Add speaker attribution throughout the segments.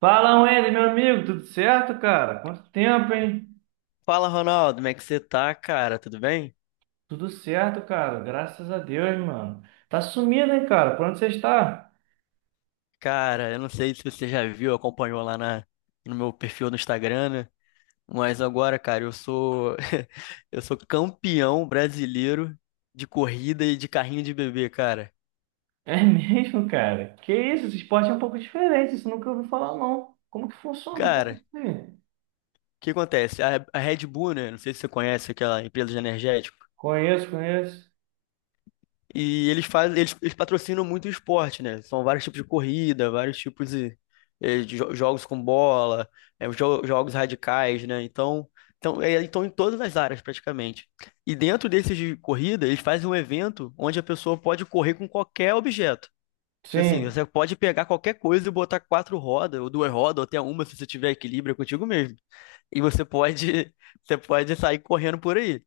Speaker 1: Fala, Wendy, meu amigo, tudo certo, cara? Quanto tempo, hein?
Speaker 2: Fala, Ronaldo, como é que você tá, cara? Tudo bem?
Speaker 1: Tudo certo, cara, graças a Deus, mano. Tá sumido, hein, cara? Por onde você está?
Speaker 2: Cara, eu não sei se você já viu, acompanhou no meu perfil no Instagram, né? Mas agora, cara, eu sou eu sou campeão brasileiro de corrida e de carrinho de bebê, cara.
Speaker 1: É mesmo, cara? Que isso, esse esporte é um pouco diferente, isso eu nunca ouvi falar, não. Como que funciona um
Speaker 2: Cara,
Speaker 1: pouco assim?
Speaker 2: o que acontece? A Red Bull, né? Não sei se você conhece aquela empresa de energético.
Speaker 1: Conheço, conheço.
Speaker 2: E eles fazem, eles patrocinam muito o esporte, né? São vários tipos de corrida, vários tipos de, de jogos com bola, jogos radicais, né? Então, em todas as áreas praticamente. E dentro desses de corrida, eles fazem um evento onde a pessoa pode correr com qualquer objeto. Tipo assim,
Speaker 1: Sim,
Speaker 2: você pode pegar qualquer coisa e botar quatro rodas, ou duas rodas, ou até uma, se você tiver equilíbrio, é contigo mesmo. E você pode, você pode sair correndo por aí.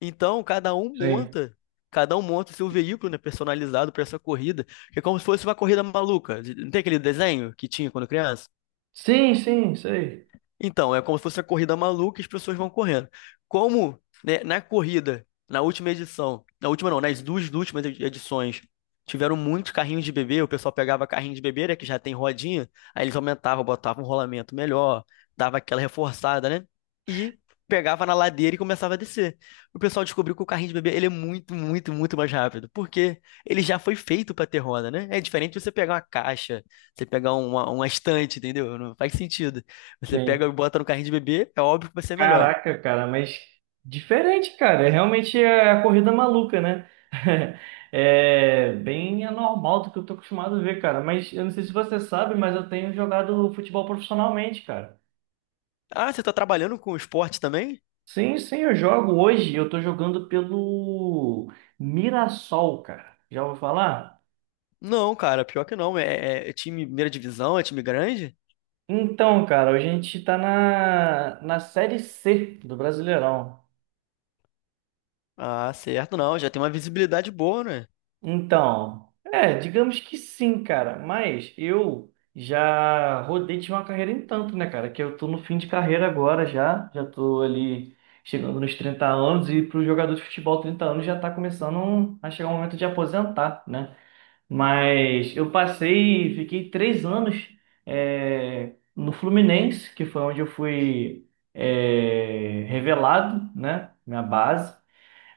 Speaker 2: Então, cada um
Speaker 1: sim.
Speaker 2: monta, cada um monta o seu veículo, né, personalizado para essa corrida, que é como se fosse uma corrida maluca. Não tem aquele desenho que tinha quando criança?
Speaker 1: Sim, sim, sei.
Speaker 2: Então, é como se fosse a corrida maluca e as pessoas vão correndo. Como, né, na corrida, na última edição, na última não, nas duas últimas edições, tiveram muitos carrinhos de bebê, o pessoal pegava carrinho de bebê, né, que já tem rodinha, aí eles aumentavam, botavam um rolamento melhor, dava aquela reforçada, né? E pegava na ladeira e começava a descer. O pessoal descobriu que o carrinho de bebê, ele é muito, muito, muito mais rápido, porque ele já foi feito para ter roda, né? É diferente de você pegar uma caixa, você pegar uma estante, entendeu? Não faz sentido. Você pega e bota no carrinho de bebê, é óbvio que vai ser melhor.
Speaker 1: Caraca, cara, mas diferente, cara. Realmente é a corrida maluca, né? É bem anormal do que eu tô acostumado a ver, cara. Mas eu não sei se você sabe, mas eu tenho jogado futebol profissionalmente, cara.
Speaker 2: Ah, você tá trabalhando com esporte também?
Speaker 1: Sim, sim, eu jogo hoje. Eu tô jogando pelo Mirassol, cara. Já ouviu falar?
Speaker 2: Não, cara, pior que não. É, é time primeira divisão, é time grande?
Speaker 1: Então, cara, a gente tá na Série C do Brasileirão.
Speaker 2: Ah, certo, não. Já tem uma visibilidade boa, né?
Speaker 1: Então, é, digamos que sim, cara. Mas eu já rodei de uma carreira em tanto, né, cara? Que eu tô no fim de carreira agora já. Já tô ali chegando nos 30 anos, e pro jogador de futebol 30 anos já tá começando a chegar o momento de aposentar, né? Mas eu passei, fiquei 3 anos no Fluminense, que foi onde eu fui revelado, né? Minha base.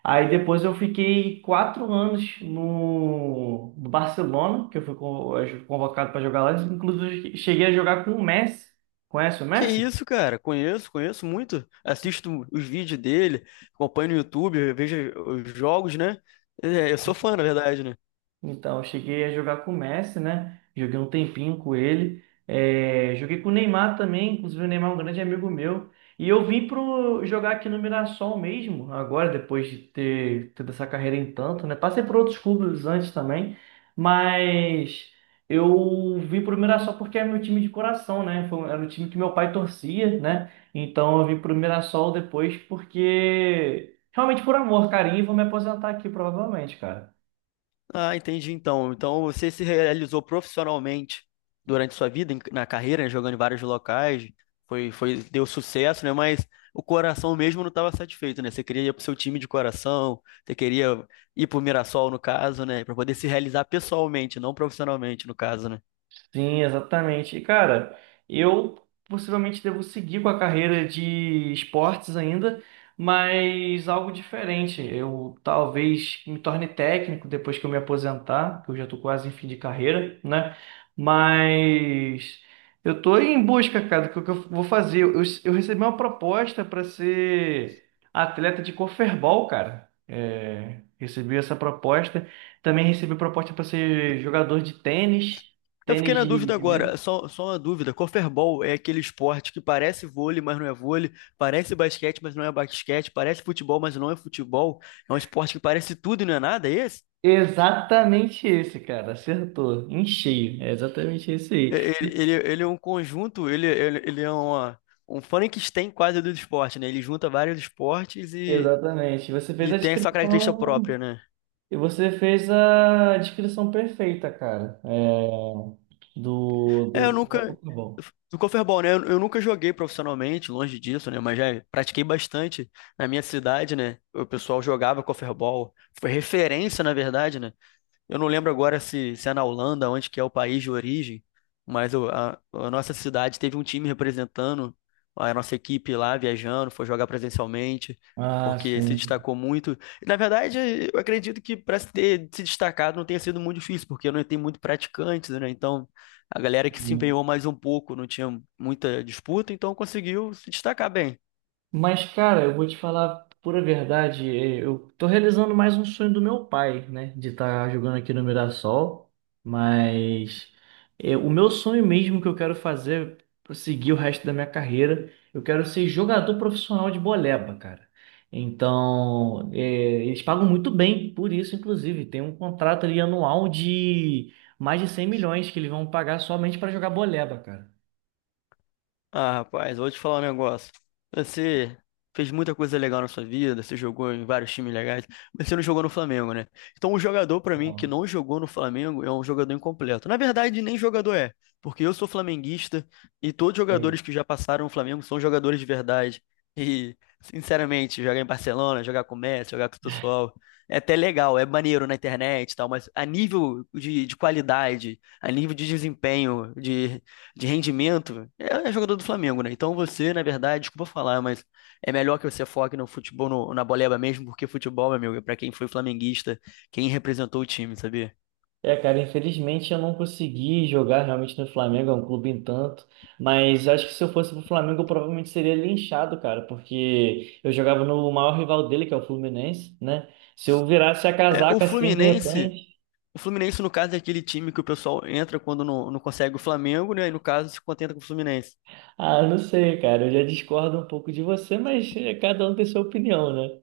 Speaker 1: Aí depois eu fiquei 4 anos no Barcelona, que eu fui convocado para jogar lá. Inclusive, cheguei a jogar com o Messi. Conhece o
Speaker 2: Que
Speaker 1: Messi?
Speaker 2: isso, cara? Conheço, conheço muito. Assisto os vídeos dele, acompanho no YouTube, vejo os jogos, né? É, eu sou fã, na verdade, né?
Speaker 1: Então, eu cheguei a jogar com o Messi, né? Joguei um tempinho com ele. É, joguei com o Neymar também, inclusive o Neymar é um grande amigo meu. E eu vim pro jogar aqui no Mirassol mesmo, agora, depois de ter tido essa carreira em tanto, né? Passei por outros clubes antes também, mas eu vim pro Mirassol porque é meu time de coração, né? Era o time que meu pai torcia, né? Então eu vim pro Mirassol depois porque, realmente por amor, carinho, e vou me aposentar aqui provavelmente, cara.
Speaker 2: Ah, entendi então. Então você se realizou profissionalmente durante sua vida, na carreira, né, jogando em vários locais, foi, foi, deu sucesso, né? Mas o coração mesmo não estava satisfeito, né? Você queria ir pro seu time de coração, você queria ir pro Mirassol, no caso, né? Para poder se realizar pessoalmente, não profissionalmente, no caso, né?
Speaker 1: Sim, exatamente. E, cara, eu possivelmente devo seguir com a carreira de esportes ainda, mas algo diferente. Eu talvez me torne técnico depois que eu me aposentar, que eu já estou quase em fim de carreira, né? Mas eu estou em busca, cara, do que eu vou fazer. Eu recebi uma proposta para ser atleta de corferball, cara. É, recebi essa proposta. Também recebi proposta para ser jogador de tênis.
Speaker 2: Eu fiquei
Speaker 1: Tênis
Speaker 2: na
Speaker 1: de,
Speaker 2: dúvida
Speaker 1: de mesa?
Speaker 2: agora, só, só uma dúvida. Corfebol é aquele esporte que parece vôlei, mas não é vôlei, parece basquete, mas não é basquete, parece futebol, mas não é futebol. É um esporte que parece tudo e não é nada, é esse?
Speaker 1: Exatamente esse, cara. Acertou. Em cheio. É exatamente esse
Speaker 2: É,
Speaker 1: aí.
Speaker 2: ele, ele é um conjunto, ele, ele é uma, um Frankenstein quase do esporte, né? Ele junta vários esportes
Speaker 1: Exatamente. Você fez
Speaker 2: e
Speaker 1: a
Speaker 2: tem a sua característica
Speaker 1: descrição.
Speaker 2: própria, né?
Speaker 1: E você fez a descrição perfeita, cara. É, do,
Speaker 2: É, eu
Speaker 1: do. Como é que eu
Speaker 2: nunca.
Speaker 1: tô bom.
Speaker 2: Do Corfeball, né? Eu nunca joguei profissionalmente, longe disso, né? Mas já pratiquei bastante na minha cidade, né? O pessoal jogava Corfeball, foi referência, na verdade, né? Eu não lembro agora se é na Holanda, onde que é o país de origem, mas a nossa cidade teve um time representando a nossa equipe lá, viajando, foi jogar presencialmente,
Speaker 1: Ah,
Speaker 2: porque se
Speaker 1: sim.
Speaker 2: destacou muito. E, na verdade, eu acredito que para se ter se destacado não tenha sido muito difícil, porque não tem muito praticantes, né? Então, a galera que se
Speaker 1: Sim.
Speaker 2: empenhou mais um pouco não tinha muita disputa, então conseguiu se destacar bem.
Speaker 1: Mas, cara, eu vou te falar a pura verdade. Eu tô realizando mais um sonho do meu pai, né? De estar jogando aqui no Mirassol. Mas o meu sonho mesmo que eu quero fazer pra seguir o resto da minha carreira, eu quero ser jogador profissional de boleba, cara. Então, eles pagam muito bem por isso, inclusive. Tem um contrato ali anual de mais de 100 milhões que eles vão pagar somente para jogar boleba, cara.
Speaker 2: Ah, rapaz, vou te falar um negócio. Você fez muita coisa legal na sua vida, você jogou em vários times legais, mas você não jogou no Flamengo, né? Então, um jogador, pra mim, que
Speaker 1: Então,
Speaker 2: não jogou no Flamengo é um jogador incompleto. Na verdade, nem jogador é, porque eu sou flamenguista e todos os
Speaker 1: é.
Speaker 2: jogadores que já passaram no Flamengo são jogadores de verdade. E, sinceramente, jogar em Barcelona, jogar com o Messi, jogar com o pessoal, é até legal, é maneiro na internet e tal, mas a nível de qualidade, a nível de desempenho, de rendimento, é jogador do Flamengo, né? Então você, na verdade, desculpa falar, mas é melhor que você foque no futebol, na boleba mesmo, porque futebol, meu amigo, é pra quem foi flamenguista, quem representou o time, sabia?
Speaker 1: É, cara, infelizmente eu não consegui jogar realmente no Flamengo, é um clube em tanto, mas acho que se eu fosse pro Flamengo eu provavelmente seria linchado, cara, porque eu jogava no maior rival dele, que é o Fluminense, né? Se eu virasse a
Speaker 2: É,
Speaker 1: casaca assim de repente,
Speaker 2: O Fluminense, no caso, é aquele time que o pessoal entra quando não, não consegue o Flamengo, né? E no caso, se contenta com o Fluminense.
Speaker 1: ah, não sei, cara, eu já discordo um pouco de você, mas cada um tem sua opinião, né?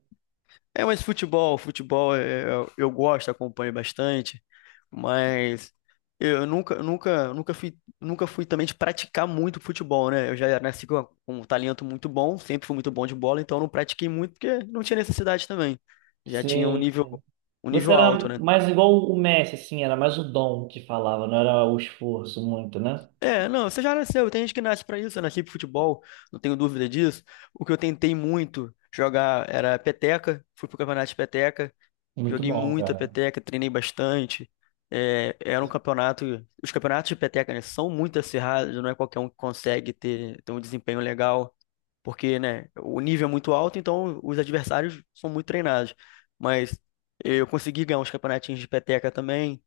Speaker 2: É, mas futebol, futebol, eu gosto, acompanho bastante. Mas eu nunca, nunca fui também de praticar muito futebol, né? Eu já nasci com um talento muito bom, sempre fui muito bom de bola, então eu não pratiquei muito porque não tinha necessidade também. Já tinha
Speaker 1: Sim, sim.
Speaker 2: um
Speaker 1: Você
Speaker 2: nível alto,
Speaker 1: era
Speaker 2: né?
Speaker 1: mais igual o Messi, assim, era mais o dom que falava, não era o esforço muito, né?
Speaker 2: É, não, você já nasceu, tem gente que nasce pra isso, eu nasci pro futebol, não tenho dúvida disso. O que eu tentei muito jogar era peteca, fui pro campeonato de peteca.
Speaker 1: Muito
Speaker 2: Joguei
Speaker 1: bom,
Speaker 2: muita
Speaker 1: cara.
Speaker 2: peteca, treinei bastante. É, era um campeonato. Os campeonatos de peteca, né, são muito acirrados, não é qualquer um que consegue ter, ter um desempenho legal, porque, né, o nível é muito alto, então os adversários são muito treinados. Mas eu consegui ganhar uns campeonatinhos de peteca também.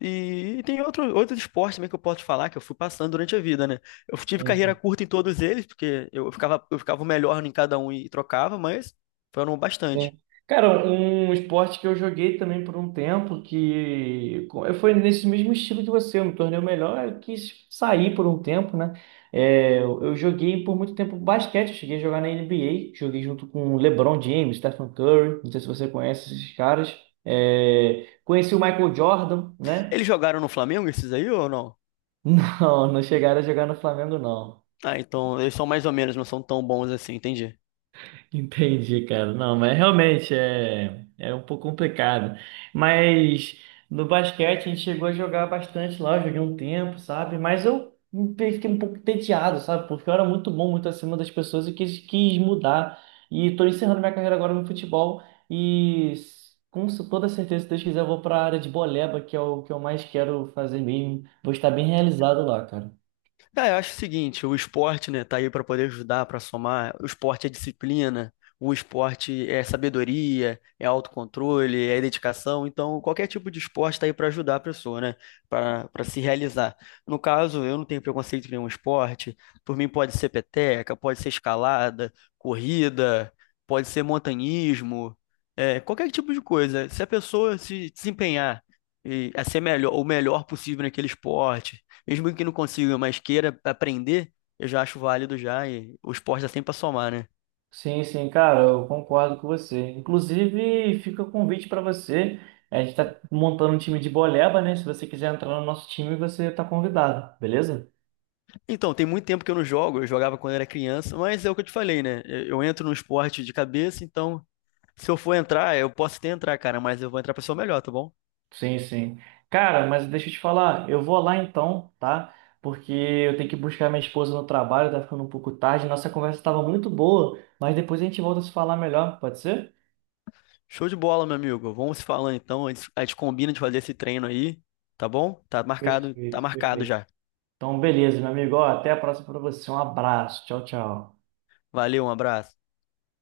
Speaker 2: E tem outro, outros esportes também que eu posso te falar que eu fui passando durante a vida, né? Eu tive
Speaker 1: Sim,
Speaker 2: carreira
Speaker 1: sim.
Speaker 2: curta em todos eles, porque eu ficava o melhor em cada um e trocava, mas foram bastante.
Speaker 1: Sim. Cara, um esporte que eu joguei também por um tempo, foi nesse mesmo estilo que você, eu me tornei o melhor, eu quis sair por um tempo, né? É, eu joguei por muito tempo basquete, eu cheguei a jogar na NBA, joguei junto com LeBron James, Stephen Curry, não sei se você conhece esses caras. É, conheci o Michael Jordan, né?
Speaker 2: Eles jogaram no Flamengo, esses aí, ou não?
Speaker 1: Não, não chegaram a jogar no Flamengo, não.
Speaker 2: Ah, então eles são mais ou menos, não são tão bons assim, entendi.
Speaker 1: Entendi, cara. Não, mas realmente é um pouco complicado. Mas no basquete a gente chegou a jogar bastante lá, eu joguei um tempo, sabe? Mas eu fiquei um pouco entediado, sabe? Porque eu era muito bom, muito acima das pessoas e quis mudar. E tô encerrando minha carreira agora no futebol e com toda certeza, se Deus quiser, eu vou para a área de boleba, que é o que eu mais quero fazer mesmo. Vou estar bem realizado lá, cara.
Speaker 2: Ah, eu acho o seguinte, o esporte, né, tá aí para poder ajudar, para somar. O esporte é disciplina, o esporte é sabedoria, é autocontrole, é dedicação. Então, qualquer tipo de esporte tá aí para ajudar a pessoa, né, para se realizar. No caso, eu não tenho preconceito com nenhum esporte. Por mim, pode ser peteca, pode ser escalada, corrida, pode ser montanhismo, é, qualquer tipo de coisa. Se a pessoa se desempenhar e a ser melhor, o melhor possível naquele esporte mesmo que não consiga, mas queira aprender, eu já acho válido já. E o esporte dá sempre pra somar, né?
Speaker 1: Sim, sim, cara, eu concordo com você. Inclusive, fica o convite para você. A gente está montando um time de boleba, né? Se você quiser entrar no nosso time, você está convidado, beleza?
Speaker 2: Então, tem muito tempo que eu não jogo. Eu jogava quando era criança, mas é o que eu te falei, né? Eu entro no esporte de cabeça, então se eu for entrar, eu posso até entrar, cara, mas eu vou entrar pra ser o melhor, tá bom?
Speaker 1: Sim, sim. Cara, mas deixa eu te falar, eu vou lá então, tá? Porque eu tenho que buscar minha esposa no trabalho, tá ficando um pouco tarde. Nossa conversa estava muito boa, mas depois a gente volta a se falar melhor, pode ser?
Speaker 2: Show de bola, meu amigo. Vamos se falando então. A gente combina de fazer esse treino aí, tá bom? Tá
Speaker 1: Perfeito,
Speaker 2: marcado
Speaker 1: perfeito.
Speaker 2: já.
Speaker 1: Então, beleza, meu amigo. Ó, até a próxima para você. Um abraço. Tchau, tchau.
Speaker 2: Valeu, um abraço.